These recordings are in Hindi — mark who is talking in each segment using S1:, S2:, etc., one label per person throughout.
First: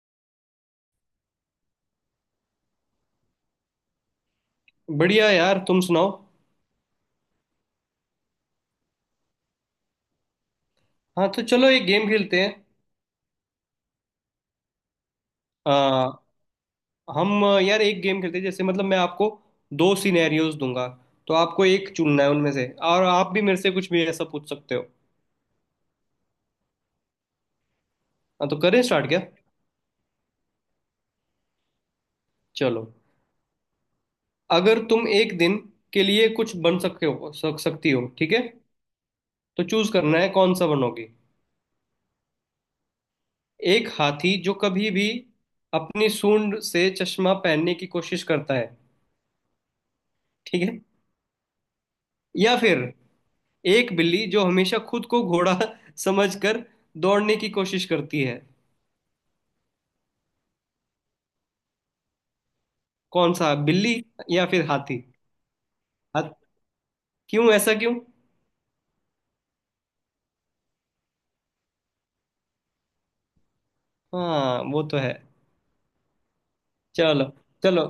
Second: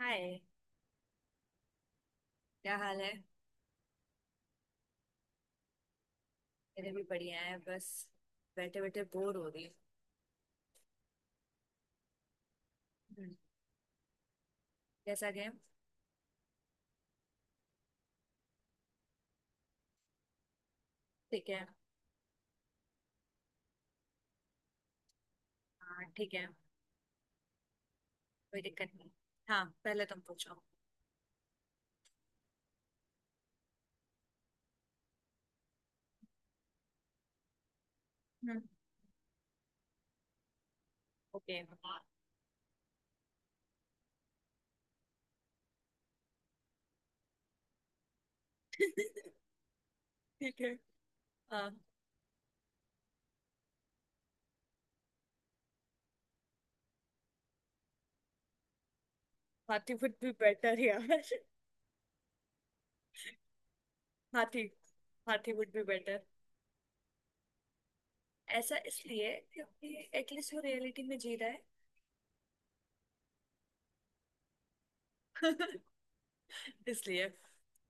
S1: हाय, क्या हाल है।
S2: बढ़िया यार, तुम सुनाओ।
S1: मेरे भी बढ़िया है, बस बैठे बैठे बोर हो रही
S2: हाँ, तो चलो एक गेम खेलते हैं।
S1: हूँ। जैसा गेम।
S2: आ, हम यार एक गेम खेलते हैं, जैसे मतलब मैं आपको दो सिनेरियोज दूंगा, तो
S1: ठीक
S2: आपको
S1: है।
S2: एक चुनना है उनमें से, और आप भी मेरे से कुछ भी ऐसा पूछ सकते हो।
S1: हाँ ठीक है,
S2: हाँ, तो
S1: कोई
S2: करें
S1: दिक्कत
S2: स्टार्ट
S1: नहीं।
S2: क्या?
S1: हाँ, पहले तुम पूछो।
S2: चलो, अगर तुम एक दिन के लिए कुछ बन सकते हो, सक सकती हो, ठीक है?
S1: हम्म,
S2: तो चूज करना है कौन सा बनोगी।
S1: ओके।
S2: एक हाथी जो कभी भी अपनी सूंड से चश्मा पहनने की कोशिश करता है।
S1: ठीक
S2: ठीक
S1: है।
S2: है?
S1: हाँ।
S2: या फिर एक बिल्ली जो हमेशा खुद को घोड़ा समझकर दौड़ने की कोशिश करती है।
S1: हाथी वुड बी बेटर यार।
S2: कौन सा, बिल्ली या
S1: हाथी।
S2: फिर हाथी?
S1: हाथी वुड बी बेटर।
S2: हाथ क्यों, ऐसा क्यों?
S1: ऐसा इसलिए क्योंकि एटलीस्ट वो रियलिटी में जी रहा
S2: हाँ, वो तो है।
S1: है।
S2: चलो,
S1: इसलिए।
S2: चलो।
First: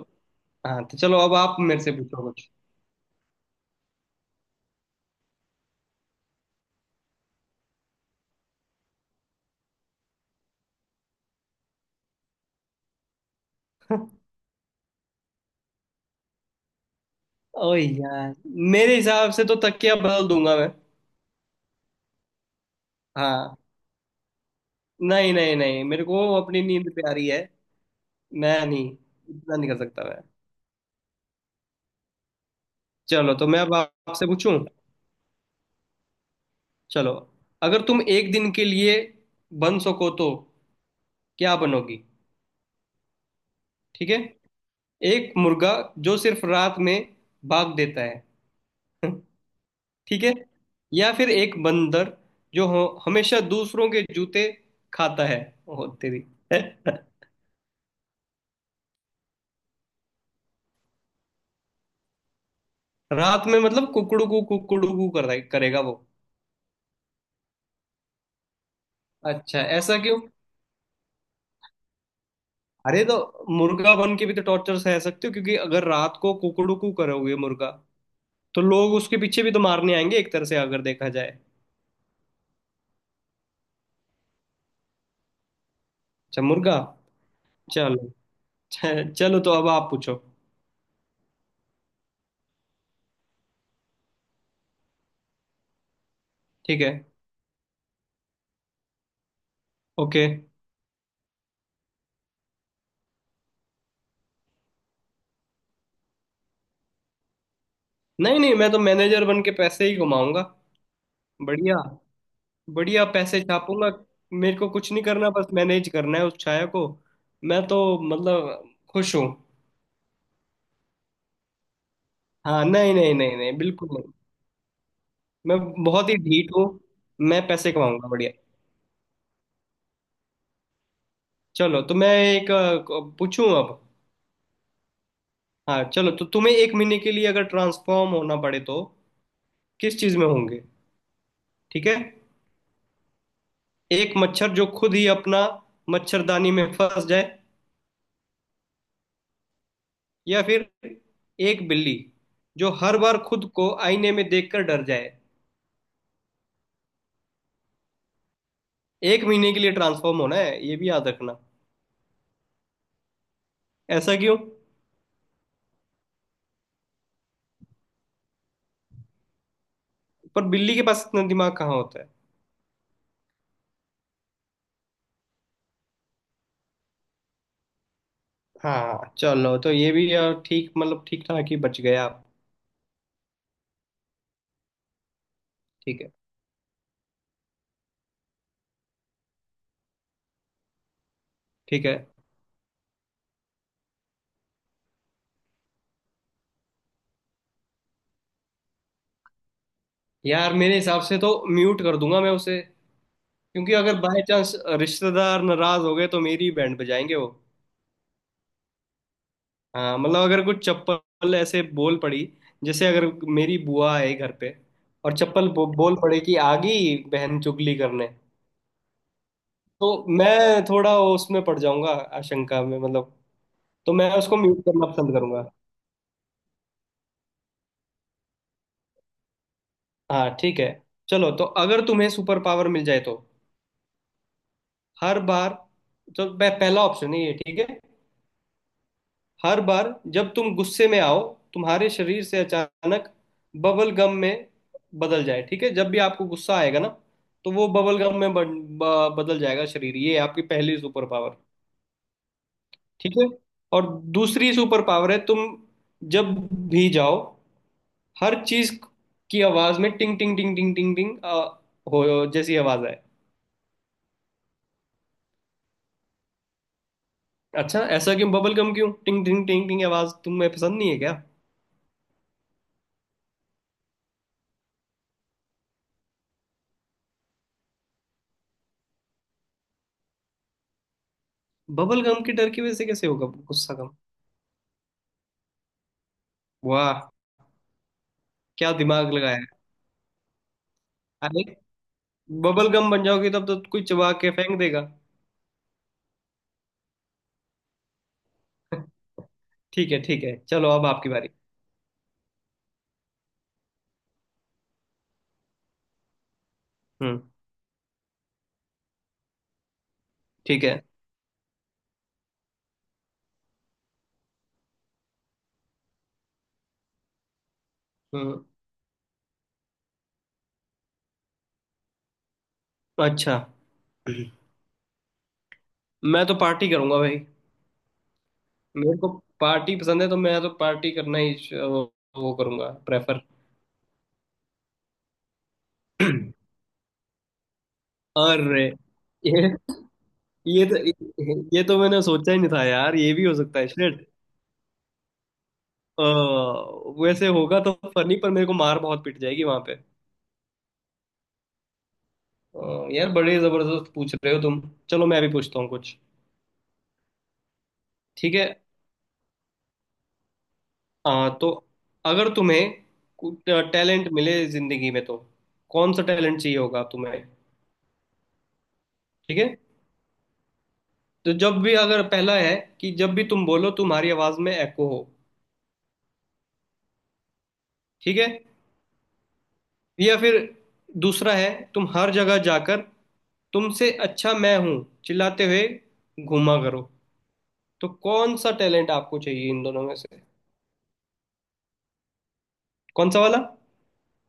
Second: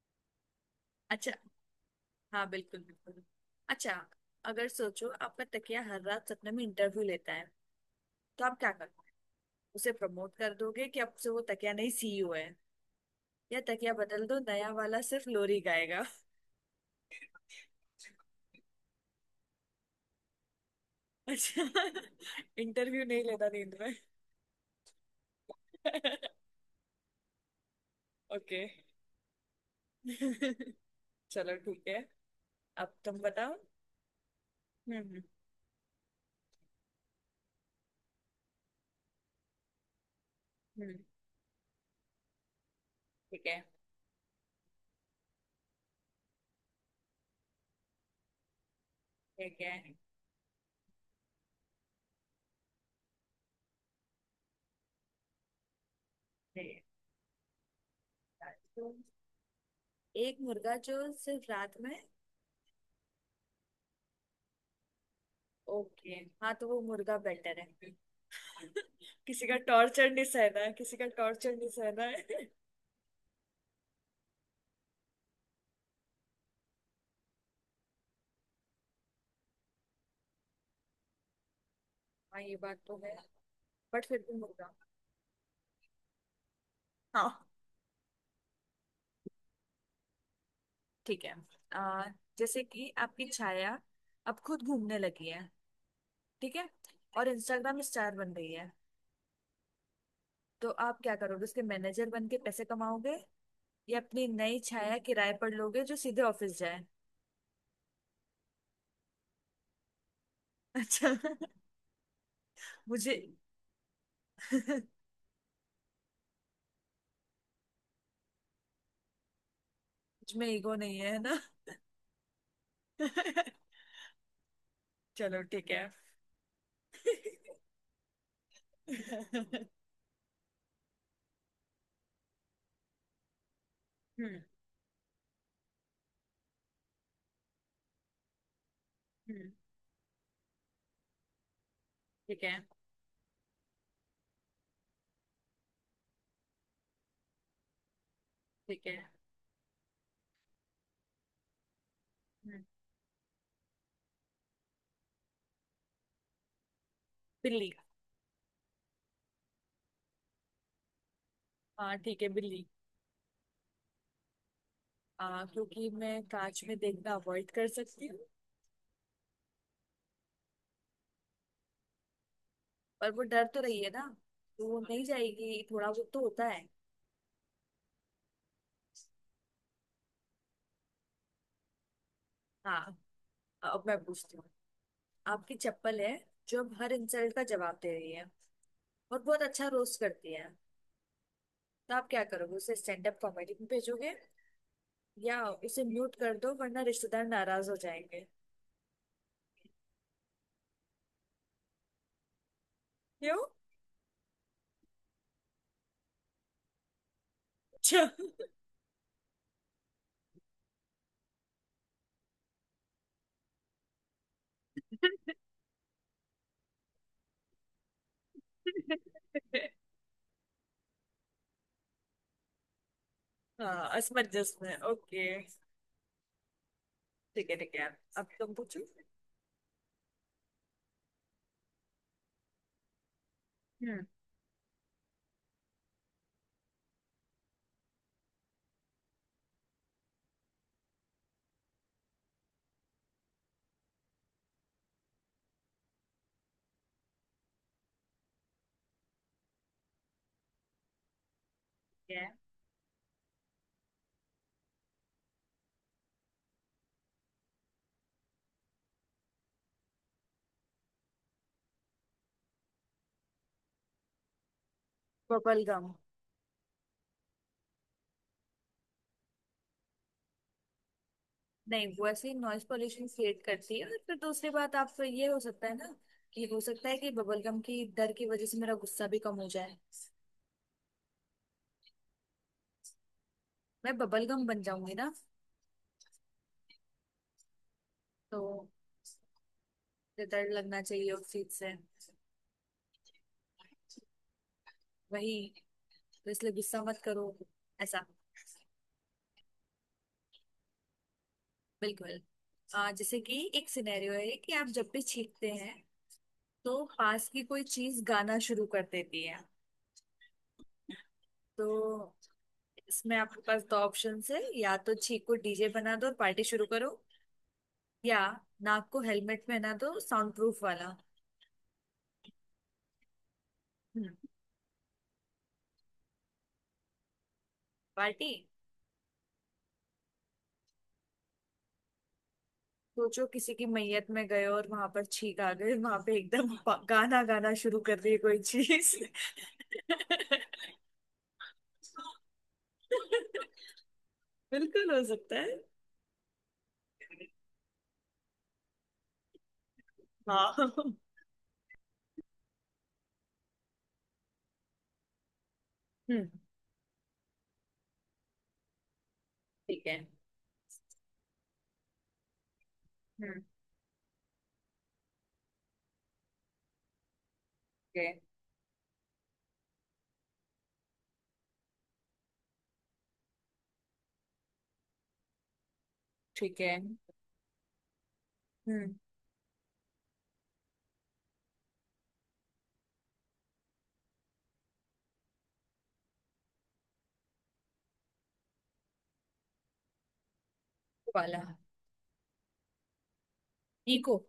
S2: हाँ, तो चलो
S1: अच्छा।
S2: अब आप मेरे से पूछो
S1: हाँ
S2: कुछ।
S1: बिल्कुल बिल्कुल। अच्छा, अगर सोचो आपका तकिया हर रात सपने में इंटरव्यू लेता है, तो आप क्या करोगे। उसे प्रमोट कर दोगे कि अब से वो तकिया नहीं सीईओ है, या तकिया बदल दो नया वाला सिर्फ लोरी गाएगा।
S2: ओ यार, मेरे हिसाब से तो तकिया बदल दूंगा मैं।
S1: अच्छा, इंटरव्यू नहीं लेता
S2: हाँ।
S1: नींद में।
S2: नहीं नहीं नहीं, मेरे को अपनी नींद प्यारी है। मैं
S1: ओके,
S2: नहीं, इतना नहीं कर सकता मैं।
S1: चलो ठीक है। अब तुम
S2: चलो तो
S1: बताओ।
S2: मैं अब आपसे पूछूं।
S1: हम्म हम्म
S2: चलो, अगर तुम एक दिन के लिए बन सको तो
S1: हम्म,
S2: क्या बनोगी?
S1: ठीक है।
S2: ठीक है? एक मुर्गा जो सिर्फ रात में भाग देता है।
S1: ठीक है। ठीक
S2: ठीक है? या फिर एक बंदर जो हमेशा दूसरों के जूते खाता है। ओ तेरी।
S1: है। तो एक मुर्गा जो सिर्फ रात में।
S2: रात में मतलब कुकड़ू कु करेगा वो।
S1: ओके, हाँ तो वो मुर्गा बेटर है। किसी का
S2: अच्छा, ऐसा
S1: टॉर्चर
S2: क्यों?
S1: नहीं सहना है, किसी का टॉर्चर नहीं सहना है।
S2: अरे तो मुर्गा बन के भी तो टॉर्चर सह सकते हो, क्योंकि अगर रात को कुकड़ू कु करोगे मुर्गा, तो लोग उसके पीछे भी तो मारने आएंगे, एक तरह से अगर देखा जाए।
S1: हाँ ये बात तो है, बट फिर भी होगा।
S2: अच्छा, मुर्गा।
S1: हाँ
S2: चलो। चलो, तो अब आप पूछो।
S1: ठीक है। आ, जैसे कि आपकी छाया अब खुद घूमने लगी है, ठीक है,
S2: ठीक है।
S1: और इंस्टाग्राम स्टार बन रही है।
S2: ओके।
S1: तो आप क्या करोगे, उसके मैनेजर बन के पैसे कमाओगे, या अपनी नई छाया किराए पर लोगे जो सीधे ऑफिस जाए।
S2: नहीं नहीं, मैं तो मैनेजर बन के पैसे ही घुमाऊंगा।
S1: अच्छा।
S2: बढ़िया, बढ़िया
S1: मुझे
S2: पैसे छापूंगा। मेरे को
S1: मुझ
S2: कुछ नहीं करना, बस मैनेज करना है उस छाया को। मैं तो मतलब खुश हूँ।
S1: में ईगो नहीं है, है ना।
S2: हाँ, नहीं नहीं नहीं नहीं, बिल्कुल नहीं।
S1: चलो
S2: मैं
S1: ठीक है।
S2: बहुत ही ढीठ हूँ। मैं पैसे कमाऊंगा बढ़िया।
S1: हम्म
S2: चलो, तो मैं एक पूछूं अब। हाँ, चलो, तो तुम्हें एक महीने के लिए अगर ट्रांसफॉर्म होना पड़े, तो
S1: हम्म।
S2: किस चीज में होंगे? ठीक है?
S1: ठीक है।
S2: एक मच्छर जो खुद ही अपना मच्छरदानी में फंस जाए,
S1: ठीक है।
S2: या फिर एक बिल्ली
S1: हम्म,
S2: जो हर बार खुद को आईने में देखकर डर जाए।
S1: बिल्ली का।
S2: एक महीने के लिए ट्रांसफॉर्म होना है, ये भी याद रखना।
S1: हाँ ठीक है, बिल्ली।
S2: ऐसा क्यों?
S1: क्योंकि मैं कांच में देखना अवॉइड कर सकती हूँ।
S2: पर बिल्ली के पास इतना दिमाग कहाँ होता है।
S1: पर वो डर तो रही है ना, तो वो नहीं जाएगी, थोड़ा बहुत तो होता है।
S2: हाँ चलो, तो ये भी यार ठीक, मतलब ठीक ठाक ही बच गया आप।
S1: हाँ, अब मैं पूछती हूँ। आपकी चप्पल
S2: ठीक है,
S1: है जो अब हर इंसल्ट का जवाब दे रही है और बहुत अच्छा रोस्ट करती है।
S2: ठीक
S1: तो
S2: है।
S1: आप क्या करोगे, उसे स्टैंड अप कॉमेडी में भेजोगे, या उसे म्यूट कर दो वरना रिश्तेदार नाराज हो जाएंगे।
S2: यार मेरे हिसाब से तो म्यूट कर दूंगा मैं उसे।
S1: क्यों।
S2: क्योंकि अगर बाय चांस रिश्तेदार नाराज हो गए, तो मेरी बैंड बजाएंगे वो।
S1: अच्छा।
S2: हाँ मतलब, अगर कुछ चप्पल ऐसे बोल पड़ी, जैसे अगर मेरी बुआ है घर पे, और चप्पल बोल पड़े कि आ गई बहन चुगली करने, तो मैं थोड़ा उसमें पड़ जाऊंगा, आशंका में मतलब।
S1: हाँ,
S2: तो मैं उसको
S1: असमंजस
S2: म्यूट
S1: में,
S2: करना पसंद
S1: ओके।
S2: करूंगा।
S1: ठीक है ठीक है, अब तुम पूछो।
S2: हाँ ठीक है। चलो, तो अगर तुम्हें सुपर पावर मिल जाए, तो
S1: हम्म।
S2: हर बार, तो पहला ऑप्शन है ये, ठीक है? हर बार जब तुम गुस्से में आओ, तुम्हारे शरीर से अचानक बबल गम में बदल जाए। ठीक है? जब भी आपको गुस्सा आएगा ना, तो वो बबल गम में बदल जाएगा शरीर। ये आपकी पहली सुपर पावर। ठीक है? और दूसरी सुपर पावर है, तुम जब भी जाओ, हर चीज की आवाज में टिंग टिंग टिंग टिंग टिंग टिंग हो जैसी आवाज आए।
S1: Bubble gum.
S2: अच्छा, ऐसा क्यों? बबल गम क्यों? टिंग टिंग टिंग टिंग आवाज तुम्हें पसंद नहीं है क्या?
S1: नहीं, वो ऐसे ही नॉइज पॉल्यूशन क्रिएट करती है। और फिर दूसरी बात, आप तो ये हो सकता है ना, कि हो सकता है कि बबल गम की डर की वजह से मेरा गुस्सा भी कम हो जाए।
S2: बबल गम के डर की वजह से कैसे होगा गुस्सा कम?
S1: मैं बबल गम बन जाऊंगी ना,
S2: वाह,
S1: तो
S2: क्या दिमाग लगाया है।
S1: मुझे डर लगना चाहिए उस
S2: अरे,
S1: चीज से।
S2: बबल गम बन जाओगी तब तो कोई चबा के फेंक देगा।
S1: वही तो, इसलिए गुस्सा मत करो ऐसा।
S2: ठीक है ठीक है, चलो अब आपकी बारी।
S1: बिल्कुल। जैसे कि एक सिनेरियो है कि आप जब भी छींकते हैं, तो
S2: हम्म।
S1: पास की कोई चीज गाना शुरू कर देती है।
S2: ठीक है।
S1: तो इसमें आपके पास दो ऑप्शन है, या तो छींको डीजे बना दो और पार्टी शुरू करो, या
S2: हम्म।
S1: नाक को हेलमेट में ना दो साउंड प्रूफ वाला।
S2: अच्छा,
S1: हम्म,
S2: मैं तो पार्टी करूंगा भाई।
S1: पार्टी।
S2: मेरे को पार्टी पसंद है, तो मैं तो पार्टी करना ही वो करूंगा प्रेफर।
S1: सोचो किसी की मैयत में गए और वहां पर छींक आ गई, वहां पे एकदम गाना गाना शुरू कर दिए कोई
S2: अरे,
S1: चीज।
S2: ये, ये ये तो मैंने सोचा ही नहीं था यार, ये भी हो सकता है, शिट।
S1: बिल्कुल हो सकता है।
S2: वैसे होगा तो फनी, पर मेरे को मार बहुत पिट जाएगी वहां पे।
S1: हाँ हम्म।
S2: यार बड़े जबरदस्त पूछ रहे हो तुम। चलो, मैं भी पूछता हूँ कुछ। ठीक है?
S1: ठीक है।
S2: तो अगर तुम्हें
S1: हम्म।
S2: टैलेंट मिले जिंदगी में, तो कौन सा टैलेंट चाहिए होगा तुम्हें?
S1: ठीक है।
S2: ठीक है? तो जब भी, अगर पहला है कि जब भी तुम बोलो, तुम्हारी आवाज में एको हो।
S1: ठीक है।
S2: ठीक है?
S1: हम्म
S2: या फिर दूसरा है, तुम हर जगह जाकर "तुमसे अच्छा मैं हूं" चिल्लाते हुए घूमा करो। तो कौन सा टैलेंट आपको चाहिए इन दोनों में से?
S1: वाला।
S2: कौन सा वाला?
S1: इको।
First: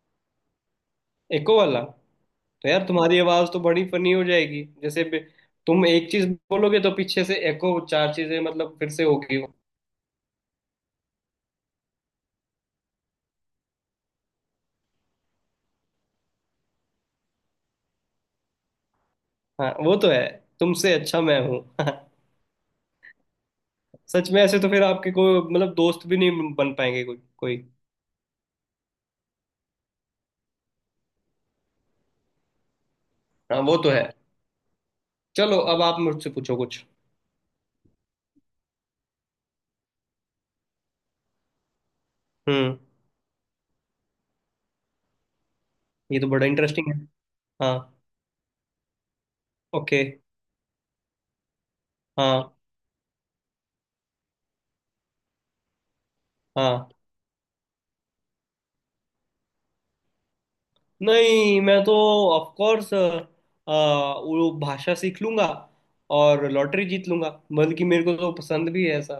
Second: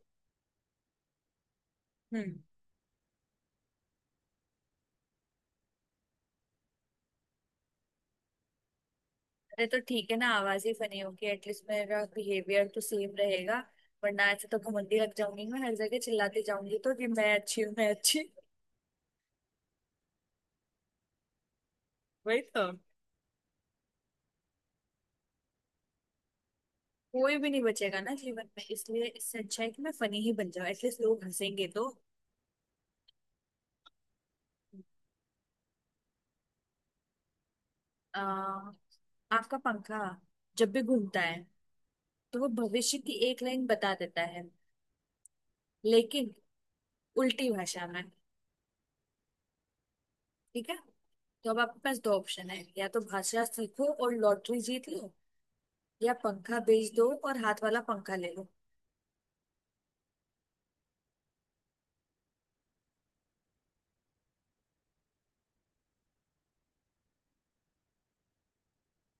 S2: एको वाला?
S1: हम्म।
S2: तो यार तुम्हारी आवाज तो बड़ी फनी हो जाएगी, जैसे तुम एक चीज बोलोगे तो पीछे से एको, चार चीजें मतलब फिर से होगी।
S1: अरे तो ठीक है ना, आवाज ही फनी होगी, एटलीस्ट मेरा बिहेवियर तो सेम रहेगा। वरना ऐसे तो घमंडी लग जाऊंगी, मैं हर जगह चिल्लाती जाऊंगी तो कि मैं अच्छी हूँ, मैं अच्छी हूँ।
S2: हाँ, वो तो है। तुमसे अच्छा मैं हूँ।
S1: वही तो।
S2: सच में ऐसे तो फिर आपके कोई मतलब दोस्त भी नहीं बन पाएंगे, कोई
S1: कोई भी
S2: कोई।
S1: नहीं बचेगा ना जीवन में, इसलिए इससे अच्छा है कि मैं फनी ही बन जाऊं, एटलीस्ट लोग हंसेंगे तो।
S2: हाँ वो तो है। चलो, अब आप मुझसे पूछो कुछ।
S1: आ, आपका पंखा जब भी घूमता है, तो वो
S2: हम्म।
S1: भविष्य की एक लाइन बता देता है,
S2: ये तो
S1: लेकिन
S2: बड़ा इंटरेस्टिंग है।
S1: उल्टी
S2: हाँ।
S1: भाषा में।
S2: ओके।
S1: ठीक है, तो अब आपके पास दो ऑप्शन
S2: हाँ
S1: है, या तो भाषा सीखो और लॉटरी जीत लो, या पंखा
S2: हाँ।
S1: बेच दो और हाथ वाला पंखा ले लो।
S2: नहीं, मैं तो ऑफ कोर्स वो भाषा सीख लूंगा और लॉटरी जीत लूंगा। बल्कि मेरे को तो पसंद भी है ऐसा,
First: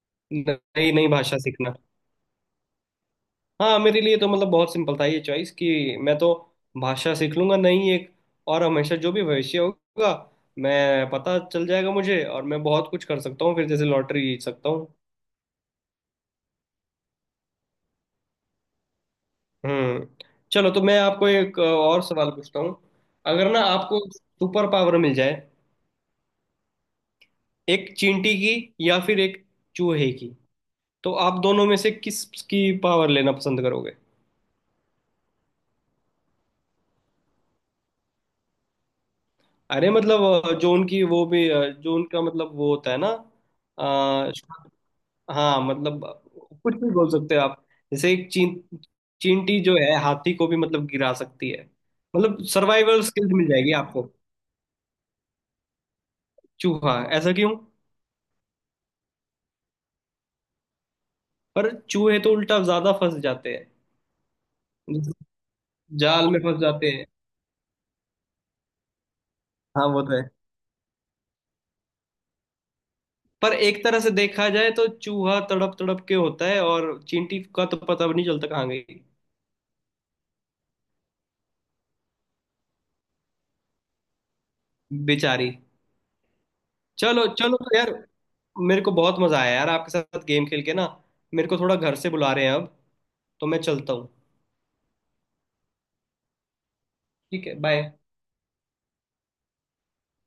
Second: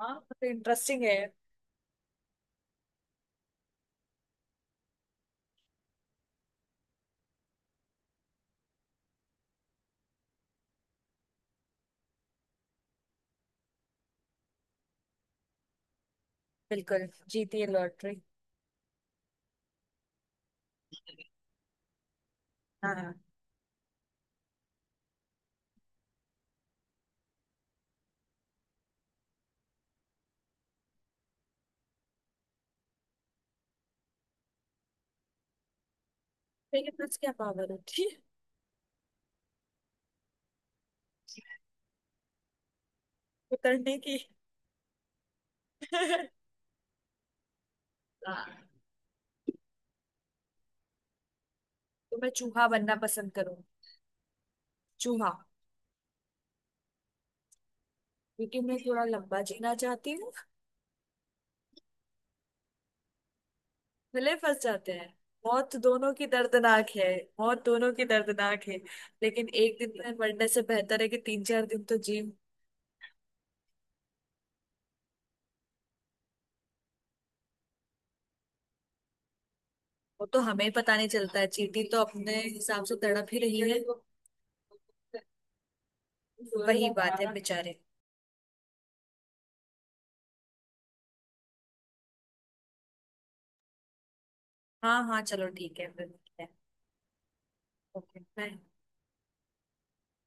S1: हाँ तो
S2: नई
S1: इंटरेस्टिंग
S2: नई
S1: है।
S2: भाषा सीखना। हाँ, मेरे लिए तो मतलब बहुत सिंपल था ये चॉइस, कि मैं तो भाषा सीख लूंगा नई एक, और हमेशा जो भी भविष्य होगा मैं पता चल जाएगा मुझे, और मैं बहुत कुछ कर सकता हूँ फिर, जैसे लॉटरी जीत सकता हूँ।
S1: बिल्कुल, जीती है लॉटरी।
S2: हम्म। चलो तो मैं आपको एक और सवाल पूछता हूँ।
S1: हाँ हाँ।
S2: अगर ना आपको सुपर पावर मिल जाए एक चींटी की, या फिर एक चूहे की, तो आप दोनों में से किस की पावर लेना पसंद करोगे?
S1: मेरे पास क्या पावर होती है,
S2: अरे मतलब जो उनकी, वो भी जो उनका मतलब वो होता है ना।
S1: उतरने की।
S2: आ, हाँ मतलब कुछ भी बोल सकते हो आप। जैसे एक
S1: हाँ,
S2: चींटी जो है हाथी को भी मतलब गिरा सकती है।
S1: तो मैं
S2: मतलब
S1: चूहा बनना
S2: सर्वाइवल स्किल्स
S1: पसंद
S2: मिल
S1: करूँ।
S2: जाएगी आपको।
S1: चूहा।
S2: चूहा, ऐसा क्यों?
S1: क्योंकि मैं थोड़ा लंबा जीना चाहती हूँ।
S2: पर चूहे तो उल्टा ज्यादा फंस जाते
S1: गले फंस जाते हैं।
S2: हैं,
S1: मौत दोनों की
S2: जाल में फंस
S1: दर्दनाक
S2: जाते हैं।
S1: है। मौत दोनों की दर्दनाक है, लेकिन एक
S2: हाँ
S1: दिन
S2: वो
S1: में
S2: तो है।
S1: मरने से बेहतर है कि तीन चार दिन तो जी।
S2: पर एक तरह से देखा जाए तो चूहा तड़प तड़प के होता है, और चींटी का तो पता भी नहीं चलता कहाँ गई,
S1: वो तो हमें पता नहीं चलता है, चींटी तो अपने हिसाब से तड़प ही रही है।
S2: बेचारी।
S1: वही बात
S2: चलो,
S1: है,
S2: चलो तो
S1: बेचारे।
S2: यार, मेरे को बहुत मजा आया यार आपके साथ गेम खेल के ना। मेरे को थोड़ा घर से बुला रहे हैं अब, तो मैं चलता हूँ।
S1: हाँ हाँ चलो ठीक है, फिर मिलते हैं।
S2: ठीक है, बाय।
S1: Okay bye.